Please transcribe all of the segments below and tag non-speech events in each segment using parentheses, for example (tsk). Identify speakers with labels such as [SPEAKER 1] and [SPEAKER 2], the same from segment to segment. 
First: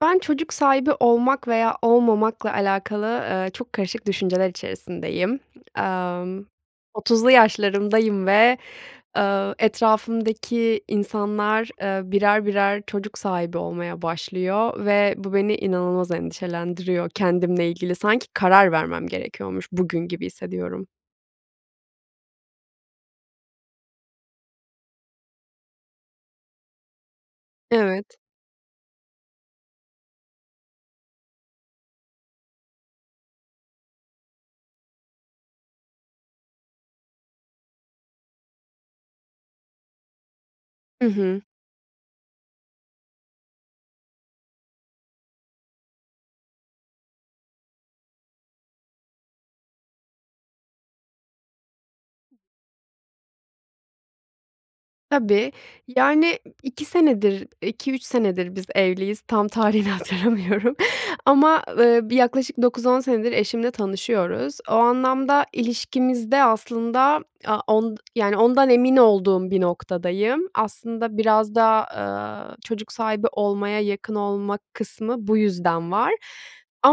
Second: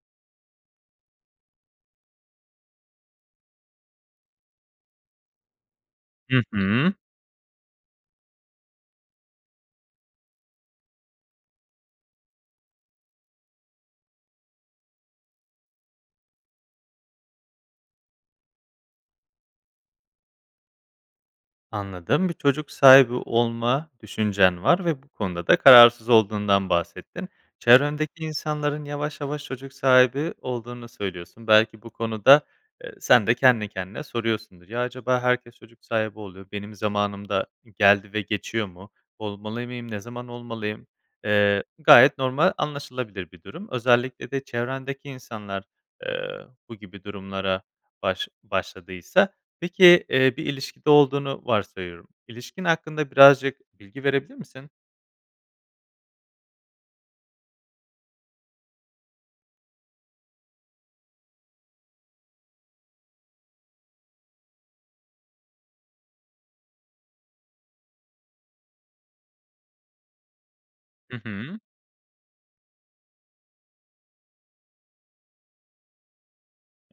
[SPEAKER 1] Ben çocuk sahibi olmak veya olmamakla alakalı, ııı, çok karışık düşünceler içerisindeyim.
[SPEAKER 2] Hı
[SPEAKER 1] Emm,
[SPEAKER 2] hı.
[SPEAKER 1] 30'lu yaşlarımdayım ve, ııı, etrafımdaki insanlar, ııı, birer birer çocuk sahibi olmaya başlıyor ve bu, beni inanılmaz endişelendiriyor. Kendimle ilgili sanki karar vermem gerekiyormuş bugün gibi hissediyorum.
[SPEAKER 2] Anladım. Bir çocuk sahibi olma düşüncen var ve bu konuda da kararsız olduğundan bahsettin.
[SPEAKER 1] Evet.
[SPEAKER 2] Çevrendeki insanların yavaş yavaş çocuk sahibi olduğunu söylüyorsun. Belki bu konuda, eee, sende kendi kendine soruyorsundur. "Ya acaba herkes çocuk sahibi oluyor, benim zamanım da geldi ve geçiyor mu? Olmalı mıyım? Ne zaman olmalıyım?"
[SPEAKER 1] Hı hı.
[SPEAKER 2] Eee, gayet normal anlaşılabilir bir durum. Özellikle de çevrendeki insanlar, ııı, bu gibi durumlara baş başladıysa. Peki, iii, bir ilişkide olduğunu varsayıyorum. İlişkin hakkında birazcık bilgi verebilir misin?
[SPEAKER 1] Tabii. Yani, 2 senedir 2-3 senedir biz evliyiz, tam tarihini hatırlamıyorum ama, ııı, bir yaklaşık 9-10 senedir eşimle tanışıyoruz. O anlamda ilişkimizde aslında a on yani ondan emin olduğum bir noktadayım. Aslında
[SPEAKER 2] Hı
[SPEAKER 1] biraz
[SPEAKER 2] hı.
[SPEAKER 1] da, aaa, çocuk sahibi olmaya yakın olma kısmı bu yüzden var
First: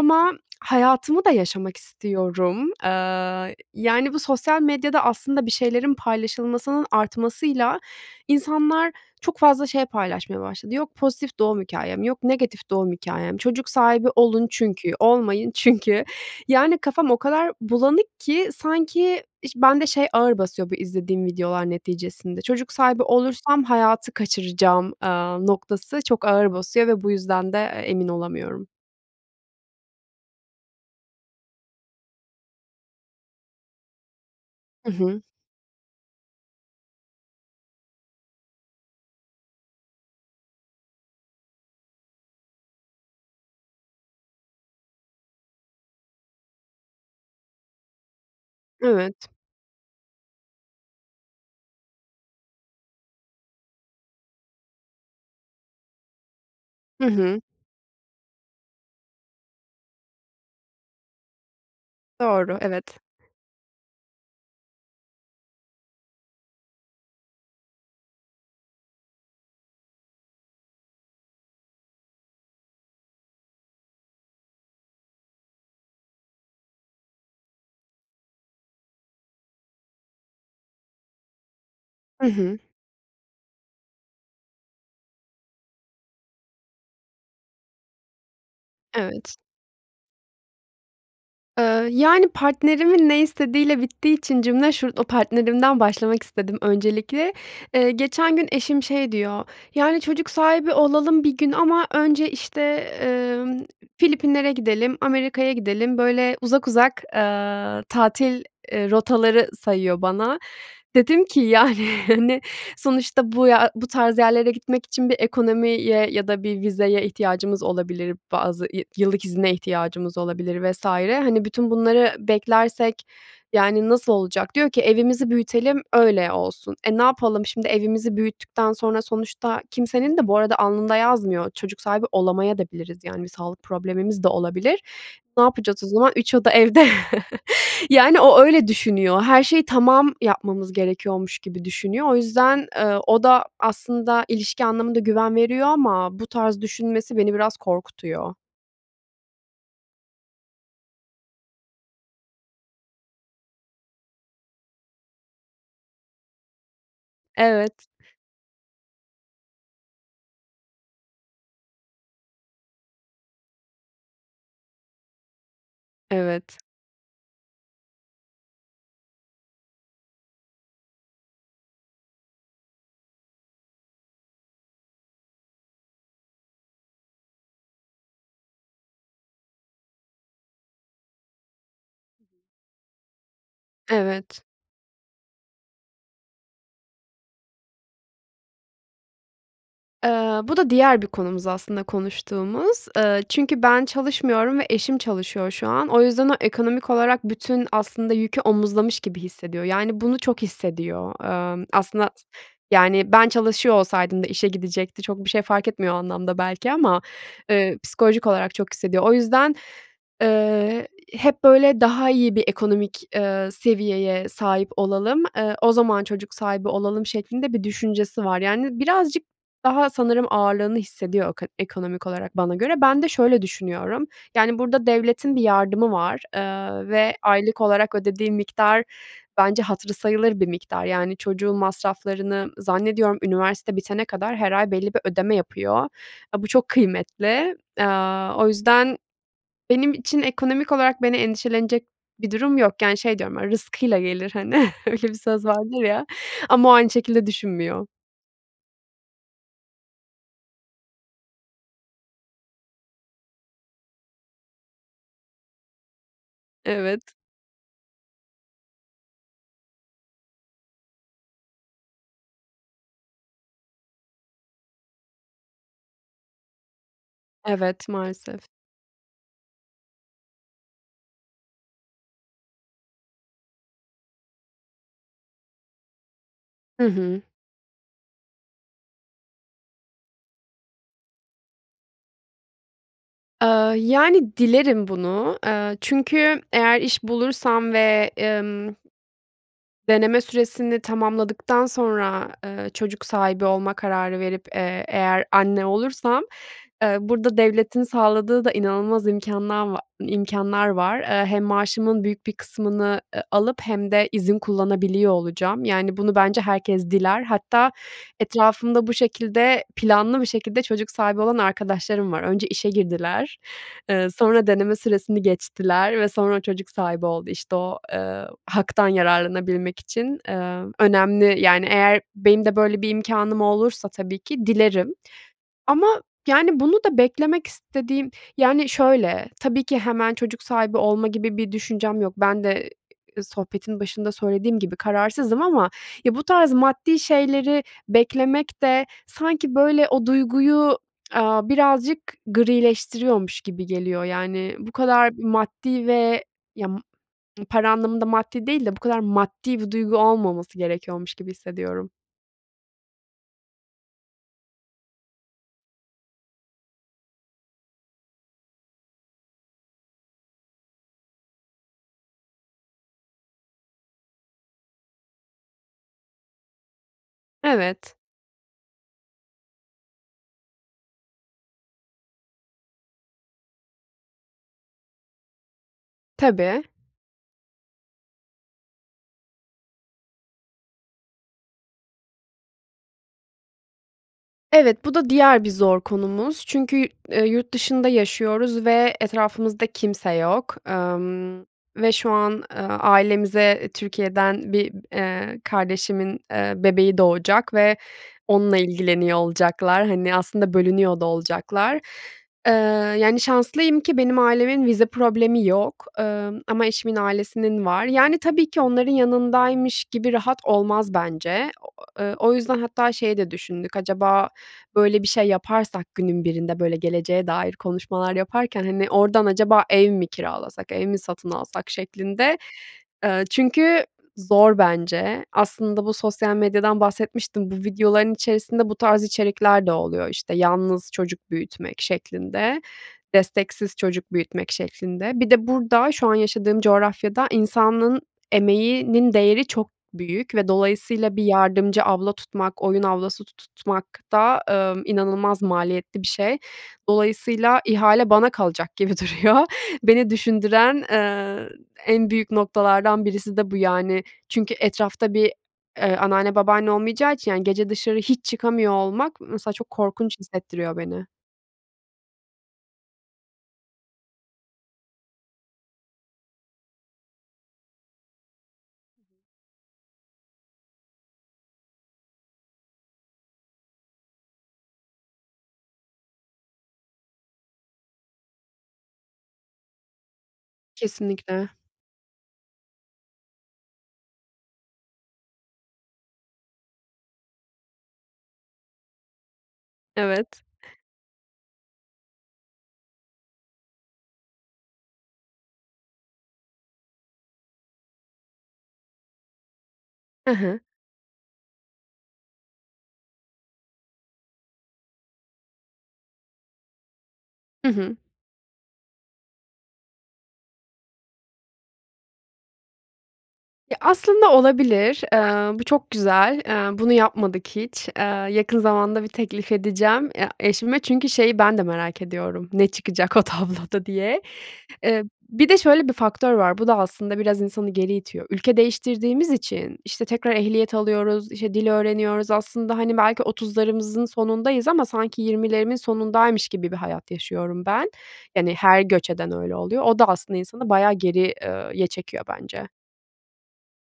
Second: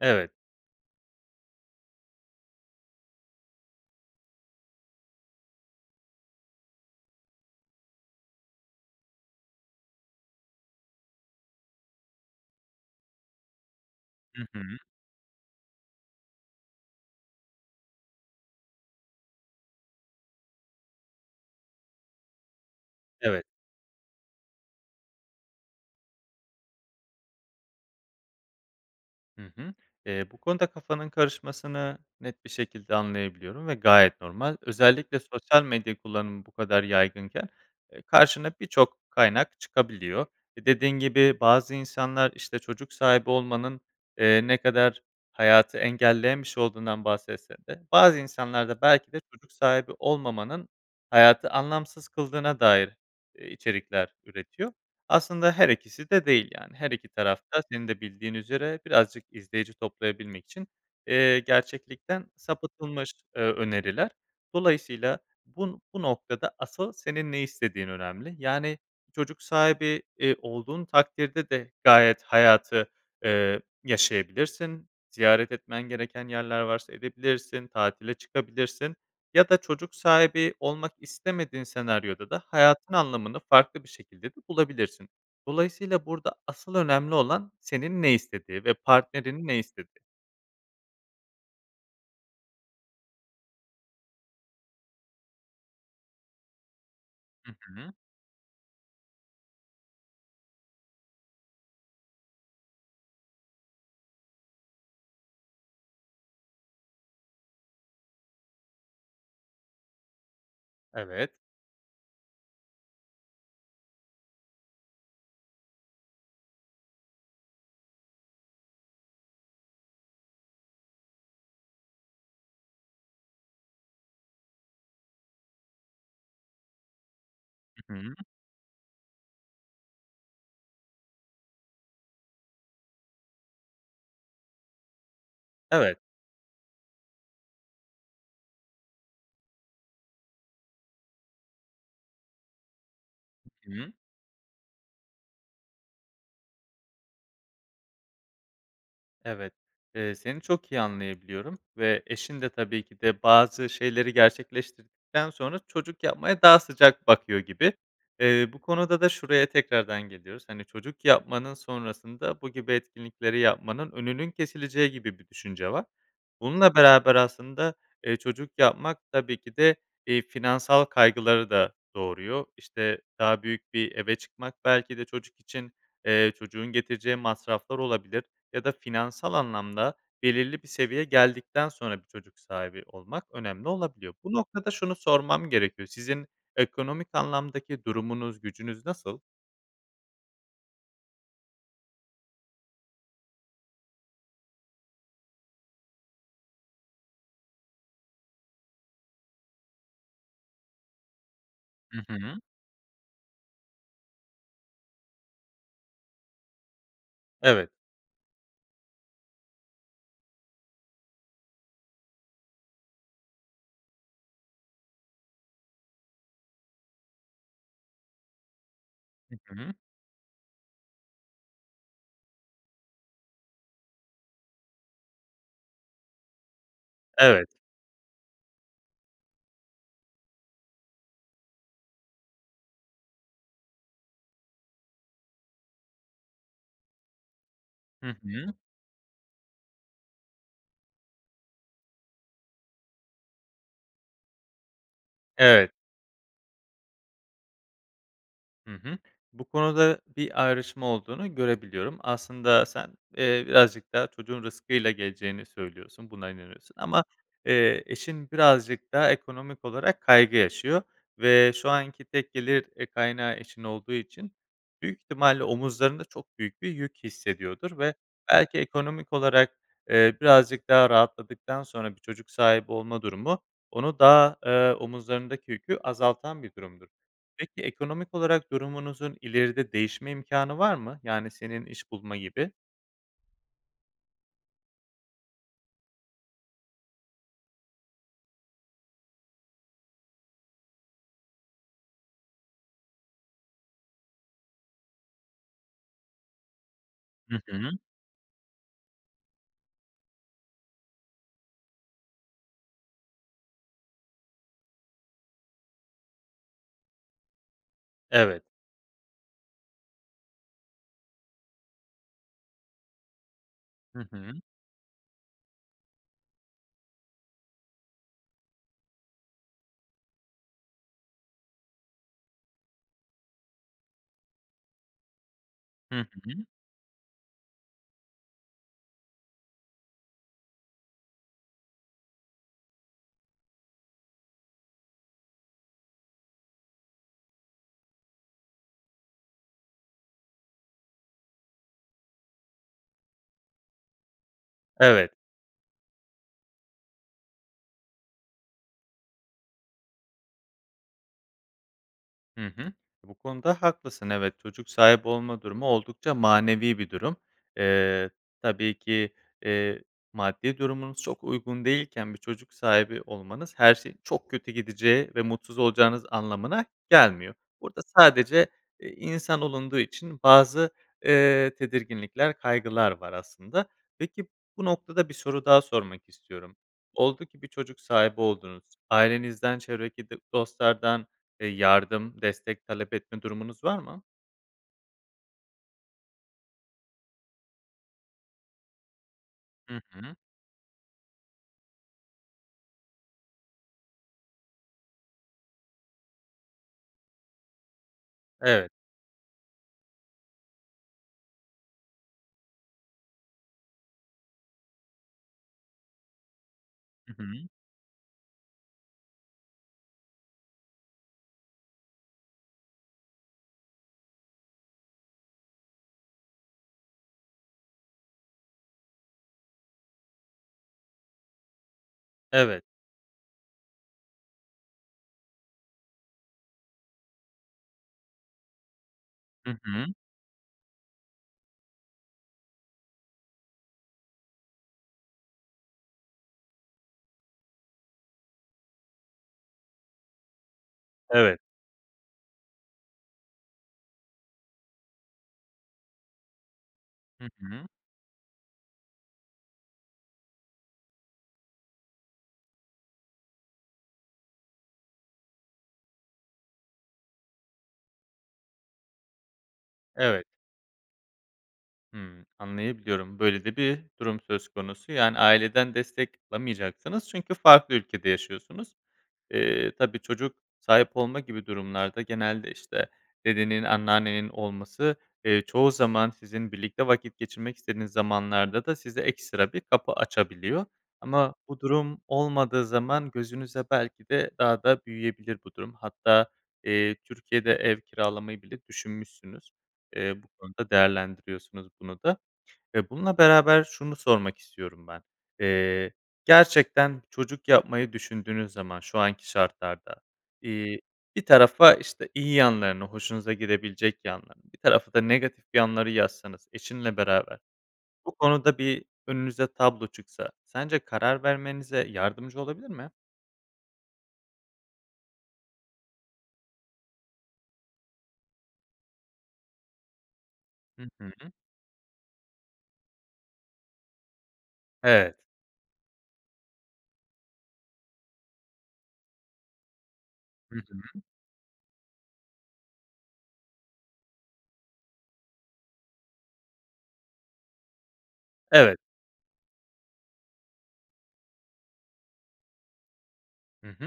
[SPEAKER 2] Evet.
[SPEAKER 1] (tsk) hayatımı da yaşamak istiyorum. Aaa, yani, bu sosyal medyada aslında bir şeylerin paylaşılmasının artmasıyla insanlar çok fazla şey paylaşmaya başladı. Yok pozitif doğum hikâyem, yok negatif doğum hikâyem, çocuk sahibi
[SPEAKER 2] Hı
[SPEAKER 1] olun
[SPEAKER 2] hı.
[SPEAKER 1] çünkü, olmayın çünkü. Yani, kafam o kadar bulanık ki sanki iş bende şey ağır basıyor bu izlediğim videolar neticesinde çocuk sahibi
[SPEAKER 2] Evet.
[SPEAKER 1] olursam hayatı kaçıracağım, aaa, noktası çok ağır basıyor ve bu yüzden de, eee, emin olamıyorum.
[SPEAKER 2] Hı hı. Eee, bu konuda kafanın karışmasını net bir şekilde anlayabiliyorum ve gayet normal.
[SPEAKER 1] Hı hı.
[SPEAKER 2] Özellikle sosyal medya kullanımı bu kadar yaygınken, eee, karşına birçok kaynak çıkabiliyor. E, dediğin gibi bazı insanlar, işte, çocuk sahibi olmanın, eee, ne kadar hayatı engelleyen bir şey olduğundan bahsetse de bazı insanlar da belki de
[SPEAKER 1] Evet.
[SPEAKER 2] çocuk sahibi olmamanın hayatı anlamsız kıldığına dair, eee, içerikler üretiyor. Aslında her ikisi de değil, yani, her
[SPEAKER 1] Hı
[SPEAKER 2] iki
[SPEAKER 1] hı.
[SPEAKER 2] taraf da senin de bildiğin üzere birazcık izleyici toplayabilmek için, eee, gerçeklikten
[SPEAKER 1] Doğru, evet.
[SPEAKER 2] sapıtılmış, eee, öneriler. Dolayısıyla bu n bu noktada asıl senin ne istediğin önemli. Yani, çocuk sahibi, iii, olduğun takdirde de gayet hayatı, eee, yaşayabilirsin. Ziyaret etmen gereken yerler varsa edebilirsin, tatile çıkabilirsin ya da çocuk sahibi olmak istemediğin
[SPEAKER 1] Hı
[SPEAKER 2] senaryoda da
[SPEAKER 1] hı.
[SPEAKER 2] hayatın anlamını farklı bir şekilde de bulabilirsin. Dolayısıyla burada asıl önemli olan senin ne istediğin ve
[SPEAKER 1] Evet.
[SPEAKER 2] partnerinin ne istediği.
[SPEAKER 1] Iıı, yani, partnerimin ne istediğiyle bittiği için cümle şu partnerimden başlamak istedim öncelikle.
[SPEAKER 2] Hı
[SPEAKER 1] Eee,
[SPEAKER 2] hı.
[SPEAKER 1] geçen gün eşim şey diyor; "Yani, çocuk sahibi olalım bir gün ama önce, işte, ııı, Filipinler'e gidelim, Amerika'ya gidelim." Böyle uzak uzak, aaa, tatil, eee, rotaları sayıyor bana. Dedim
[SPEAKER 2] Evet.
[SPEAKER 1] ki "Yani, hani, sonuçta bu ya bu tarz yerlere gitmek için bir ekonomiye ya da bir vizeye ihtiyacımız olabilir, bazı yı yıllık izine ihtiyacımız olabilir vs. Hani, bütün bunları beklersek, yani, nasıl olacak?" Diyor ki "Evimizi büyütelim öyle olsun." Eee, ne yapalım, şimdi
[SPEAKER 2] Hı hı.
[SPEAKER 1] evimizi büyüttükten sonra sonuçta kimsenin de bu arada alnında yazmıyor, çocuk sahibi olamayabiliriz de, yani, bir sağlık problemimiz de olabilir. Ne yapacağız o
[SPEAKER 2] Evet.
[SPEAKER 1] zaman? 3 oda evde? (chuckles) Yani, o, öyle düşünüyor, her şeyi tamam yapmamız gerekiyormuş gibi düşünüyor. O yüzden, ııı, o da
[SPEAKER 2] Hı hı.
[SPEAKER 1] aslında ilişki anlamında güven veriyor ama bu tarz düşünmesi beni biraz korkutuyor.
[SPEAKER 2] Evet. Eee, seni çok iyi anlayabiliyorum ve eşin de tabii ki de bazı şeyleri gerçekleştirdikten sonra çocuk yapmaya daha sıcak bakıyor gibi.
[SPEAKER 1] Evet.
[SPEAKER 2] Eee, bu konuda da şuraya tekrardan geliyoruz, hani, çocuk yapmanın sonrasında bu gibi etkinlikleri yapmanın önünün kesileceği gibi bir düşünce var.
[SPEAKER 1] Evet.
[SPEAKER 2] Bununla beraber aslında, eee, çocuk yapmak tabii ki de, iii, finansal kaygıları da doğuruyor, işte, daha büyük bir eve çıkmak belki de çocuk için, eee, çocuğun getireceği masraflar olabilir ya da finansal anlamda belirli bir seviyeye geldikten sonra bir çocuk sahibi olmak önemli olabiliyor. Bu
[SPEAKER 1] Evet.
[SPEAKER 2] noktada şunu sormam gerekiyor, sizin ekonomik anlamdaki durumunuz, gücünüz nasıl?
[SPEAKER 1] Eee, bu da diğer bir konumuz aslında, konuştuğumuz. Eee, çünkü ben çalışmıyorum ve eşim çalışıyor şu an. O yüzden o ekonomik olarak bütün aslında yükü omuzlamış gibi hissediyor. Yani, bunu çok hissediyor, emm,
[SPEAKER 2] Hı
[SPEAKER 1] aslında s
[SPEAKER 2] hı.
[SPEAKER 1] yani, ben çalışıyor olsaydım da işe gidecekti. Çok bir şey fark etmiyor o anlamda belki ama,
[SPEAKER 2] Evet.
[SPEAKER 1] eee, psikolojik olarak çok hissediyor. O yüzden, ııı, hep, böyle, "Daha iyi bir ekonomik, eee, seviyeye sahip olalım. Eee, o zaman çocuk sahibi olalım." şeklinde bir düşüncesi var. Yani, birazcık
[SPEAKER 2] Hı hı.
[SPEAKER 1] daha sanırım ağırlığını hissediyor eko ekonomik olarak bana göre. Ben de şöyle düşünüyorum, yani, burada devletin bir yardımı var, eee, ve
[SPEAKER 2] Evet.
[SPEAKER 1] aylık olarak ödediği miktar, bence, hatırı sayılır bir miktar. Yani, çocuğun masraflarını zannediyorum, üniversite bitene kadar her ay belli bir ödeme yapıyor. A, bu çok kıymetli.
[SPEAKER 2] Hı
[SPEAKER 1] Aaa, o
[SPEAKER 2] hı.
[SPEAKER 1] yüzden benim için ekonomik olarak beni endişelenecek bir durum yok. Yani, şey diyorum, "Rızkıyla gelir." hani, öyle bir söz
[SPEAKER 2] Evet.
[SPEAKER 1] vardır ya ama o aynı şekilde düşünmüyor.
[SPEAKER 2] Hı hı. Bu konuda bir ayrışma olduğunu görebiliyorum. Aslında sen, eee, birazcık daha çocuğun rızkıyla geleceğini söylüyorsun, buna inanıyorsun
[SPEAKER 1] Evet.
[SPEAKER 2] ama, eee, eşin birazcık daha ekonomik olarak kaygı yaşıyor ve şu anki tek gelir, eee, kaynağı eşin olduğu için büyük ihtimalle omuzlarında çok büyük bir yük hissediyordur
[SPEAKER 1] Evet,
[SPEAKER 2] ve
[SPEAKER 1] maalesef.
[SPEAKER 2] belki ekonomik olarak, eee, birazcık daha rahatladıktan sonra bir çocuk sahibi olma durumu onu daha, ııı, omuzlarındaki yükü azaltan bir
[SPEAKER 1] Hı
[SPEAKER 2] durumdur.
[SPEAKER 1] hı.
[SPEAKER 2] Peki, ekonomik olarak durumunuzun ileride değişme imkânı var mı? Yani, senin iş bulma gibi.
[SPEAKER 1] Aaa, yani, dilerim bunu. Eee, çünkü eğer iş bulursam ve, ımm Deneme süresini tamamladıktan sonra, eee, çocuk sahibi olma kararı verip, eee, eğer anne olursam, eee,
[SPEAKER 2] Hı
[SPEAKER 1] burada
[SPEAKER 2] hı.
[SPEAKER 1] devletin sağladığı da inanılmaz imkânla va imkânlar var. Hem maaşımın büyük bir kısmını, ııı, alıp hem izin kullanabiliyor olacağım. Yani, bunu bence herkes diler. Hatta
[SPEAKER 2] Evet.
[SPEAKER 1] etrafımda bu şekilde planlı bir şekilde çocuk sahibi olan arkadaşlarım var. Önce işe girdiler,
[SPEAKER 2] Hı
[SPEAKER 1] eee,
[SPEAKER 2] hı.
[SPEAKER 1] sonra deneme süresini geçtiler ve sonra çocuk sahibi oldu, işte, o, ııı, haktan yararlanabilmek için, eee, önemli. Yani, eğer benim de böyle bir imkânım olursa tabii ki dilerim ama,
[SPEAKER 2] Hı hı.
[SPEAKER 1] yani, bunu da beklemek istediğim, yani, şöyle, tabii ki hemen çocuk sahibi olma gibi bir düşüncem yok. Ben de, ııı, sohbetin başında söylediğim gibi kararsızım ama ya bu tarz maddi şeyleri beklemek de sanki, böyle, o duyguyu, aaa, birazcık grileştiriyormuş gibi geliyor. Yani, bu
[SPEAKER 2] Evet.
[SPEAKER 1] kadar maddi ve ya m para anlamında maddi değil de bu kadar maddi bir duygu olmaması gerekiyormuş gibi hissediyorum.
[SPEAKER 2] Hı hı. Bu konuda haklısın. Evet, çocuk sahibi olma durumu oldukça manevi bir durum. Eee, tabii ki, eee, maddi durumunuz çok uygun değilken bir çocuk sahibi olmanız her şeyin çok kötü gideceği ve mutsuz olacağınız anlamına gelmiyor. Burada
[SPEAKER 1] Evet.
[SPEAKER 2] sadece i insan olunduğu için bazı, eee, tedirginlikler, kaygılar var aslında. Peki, bu noktada bir soru daha sormak istiyorum.
[SPEAKER 1] Tabii.
[SPEAKER 2] Oldu ki bir çocuk sahibi oldunuz ailenizden, çevredeki d dostlardan, eee, yardım, destek talep etme durumunuz var mı?
[SPEAKER 1] Evet, bu da diğer bir zor konumuz. Çünkü yu eee, yurt dışında yaşıyoruz ve etrafımızda
[SPEAKER 2] Hı
[SPEAKER 1] kimse
[SPEAKER 2] hı.
[SPEAKER 1] yok, ımm, ve şu an, ııı, ailemize Türkiye'den bir, eee, kardeşimin, eee, bebeği doğacak ve onunla
[SPEAKER 2] Evet.
[SPEAKER 1] ilgileniyor olacaklar. Hani, aslında bölünüyor da olacaklar. Eee, yani, şanslıyım ki benim ailemin vize problemi yok, ımm, ama eşimin
[SPEAKER 2] Hı hı.
[SPEAKER 1] ailesinin var. Yani, tabii ki onların yanındaymış gibi rahat olmaz bence. (unintelligible) Eee, o yüzden hatta şeyi de düşündük, acaba böyle bir şey yaparsak günün birinde, böyle, geleceğe dair konuşmalar yaparken, hani, oradan acaba ev mi kiralasak, ev mi satın alsak şeklinde.
[SPEAKER 2] Evet.
[SPEAKER 1] Iıı, çünkü zor bence. Aslında bu sosyal medyadan bahsetmiştim. Bu videoların içerisinde bu tarz
[SPEAKER 2] Hı
[SPEAKER 1] içerikler de
[SPEAKER 2] hı.
[SPEAKER 1] oluyor, işte, yalnız çocuk büyütmek şeklinde, desteksiz çocuk büyütmek şeklinde. Bir de burada, şu an yaşadığım coğrafyada insanın emeğinin değeri çok büyük ve dolayısıyla bir
[SPEAKER 2] Evet.
[SPEAKER 1] yardımcı abla tutmak, oyun ablası tutmak da, ımm, inanılmaz maliyetli bir şey.
[SPEAKER 2] Hı
[SPEAKER 1] Dolayısıyla
[SPEAKER 2] hı.
[SPEAKER 1] ihale bana kalacak gibi duruyor. Beni düşündüren, eee, en büyük noktalardan birisi de bu yani. Çünkü etrafta bir, eee, anneanne, babaanne olmayacağı için, yani, gece dışarı hiç çıkamıyor olmak, mesela, çok korkunç
[SPEAKER 2] Evet.
[SPEAKER 1] hissettiriyor beni.
[SPEAKER 2] Hımm, anlayabiliyorum. Böyle de bir durum söz konusu, yani, aileden destek alamayacaksınız çünkü farklı ülkede yaşıyorsunuz. Eee, tabii, çocuk sahip olma gibi durumlarda genelde, işte, dedenin, anneannenin olması, eee, çoğu zaman sizin birlikte vakit geçirmek istediğiniz zamanlarda da size ekstra bir kapı açabiliyor ama
[SPEAKER 1] Kesinlikle.
[SPEAKER 2] bu durum olmadığı zaman gözünüze belki de daha da büyüyebilir bu durum. Hatta, eee, Türkiye'de ev kiralamayı bile düşünmüşsünüz. Eee, bu
[SPEAKER 1] Evet.
[SPEAKER 2] konuda değerlendiriyorsunuz bunu da. Eee, bununla beraber şunu sormak istiyorum ben. Eee, gerçekten çocuk yapmayı düşündüğünüz zaman şu anki şartlarda,
[SPEAKER 1] Hı hı.
[SPEAKER 2] iii, bir tarafa, işte, iyi yanlarını, hoşunuza gidebilecek yanlarını, bir tarafa da negatif yanları yazsanız eşinle beraber,
[SPEAKER 1] Hı hı.
[SPEAKER 2] bu konuda bir önünüze tablo çıksa sence karar vermenize yardımcı olabilir mi?
[SPEAKER 1] Ya, aslında olabilir. Eee, bu çok güzel. Eee, bunu yapmadık hiç. Eee, yakın zamanda bir teklif edeceğim ya eşime
[SPEAKER 2] Hı
[SPEAKER 1] çünkü
[SPEAKER 2] hı.
[SPEAKER 1] şeyi ben de merak ediyorum, ne çıkacak o tabloda diye. Eee,
[SPEAKER 2] Evet.
[SPEAKER 1] bir de şöyle bir faktör var, bu da aslında biraz insanı geri itiyor. Ülke değiştirdiğimiz için, işte, tekrar
[SPEAKER 2] Hı
[SPEAKER 1] ehliyet
[SPEAKER 2] hı.
[SPEAKER 1] alıyoruz, işte, dil öğreniyoruz. Aslında, hani, belki 30'larımızın sonundayız ama sanki 20'lerimin sonundaymış gibi bir hayat yaşıyorum ben. Yani,
[SPEAKER 2] Evet.
[SPEAKER 1] her göç eden öyle oluyor. O da aslında insanı bayağı geri eee, ye çekiyor bence.
[SPEAKER 2] Hı hı,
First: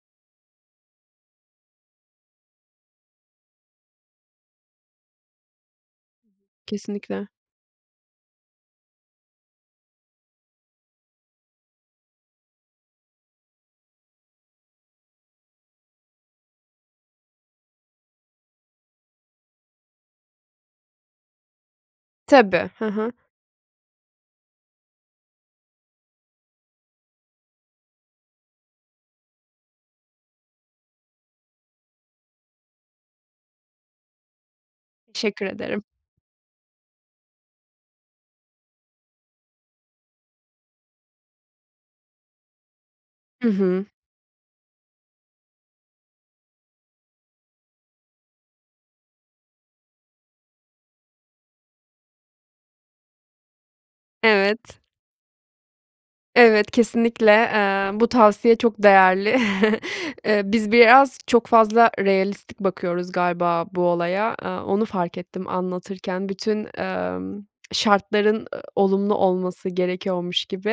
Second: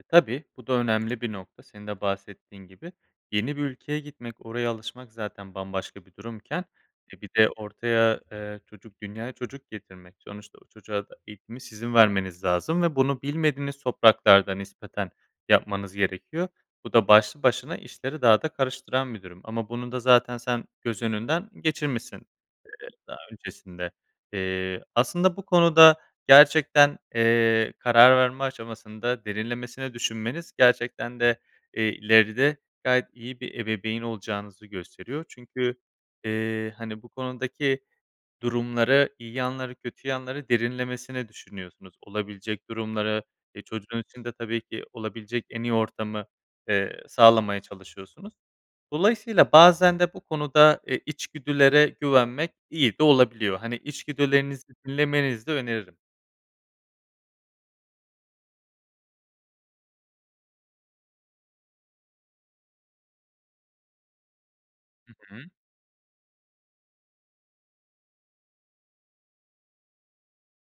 [SPEAKER 2] e, tabii bu da önemli bir nokta senin de bahsettiğin gibi. Yeni bir ülkeye gitmek, oraya alışmak zaten bambaşka bir durumken, eee,
[SPEAKER 1] Kesinlikle.
[SPEAKER 2] bir de ortaya, eee, çocuk dünyaya çocuk getirmek. Sonuçta o çocuğa da eğitimi sizin vermeniz lazım ve bunu bilmediğiniz topraklarda nispeten yapmanız gerekiyor. Bu da başlı başına işleri daha da karıştıran bi durum. Ama bunu da zaten sen göz önünden geçirmişsin, eee,
[SPEAKER 1] Tabii, he he.
[SPEAKER 2] daha öncesinde. Eee, aslında bu konuda gerçekten, eee, karar verme aşamasında derinlemesine düşünmeniz gerçekten de, eee, ileride gayet iyi bir ebeveyn olacağınızı gösteriyor.
[SPEAKER 1] Teşekkür
[SPEAKER 2] Çünkü,
[SPEAKER 1] ederim.
[SPEAKER 2] eee, hani, bu konudaki durumları, iyi yanları, kötü yanları derinlemesine düşünüyorsunuz. Olabilecek durumları,
[SPEAKER 1] Hı
[SPEAKER 2] eee,
[SPEAKER 1] hı.
[SPEAKER 2] çocuğun için de tabii ki olabilecek en iyi ortamı, eee, sağlamaya çalışıyorsunuz. Dolayısıyla bazen de bu konuda, eee, içgüdülere güvenmek iyi de olabiliyor. Hani, içgüdülerinizi
[SPEAKER 1] Evet.
[SPEAKER 2] dinlemenizi de öneririm.
[SPEAKER 1] Evet, kesinlikle, eee, bu tavsiye çok değerli. (chuckles) Eee, biz biraz çok fazla realistik bakıyoruz galiba bu olaya, aaa, onu
[SPEAKER 2] Hı
[SPEAKER 1] fark
[SPEAKER 2] hı.
[SPEAKER 1] ettim anlatırken. Bütün, ımm, şartların, ı olumlu olması gerekiyormuş gibi.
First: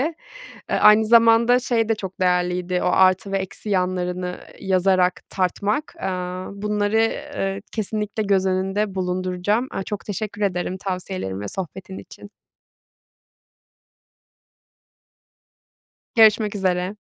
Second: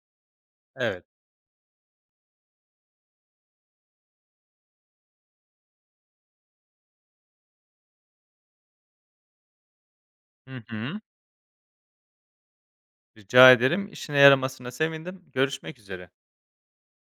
[SPEAKER 1] Eee,
[SPEAKER 2] Evet.
[SPEAKER 1] aynı zamanda şey de çok değerliydi. O artı ve eksi yanlarını yazarak tartmak, aaa, bunları, ııı, kesinlikle göz önünde bulunduracağım. Aaa, çok teşekkür
[SPEAKER 2] Hı
[SPEAKER 1] ederim
[SPEAKER 2] hı.
[SPEAKER 1] tavsiyelerin ve sohbetin için.
[SPEAKER 2] Rica ederim, işine yaramasına sevindim, görüşmek üzere.
[SPEAKER 1] Görüşmek üzere.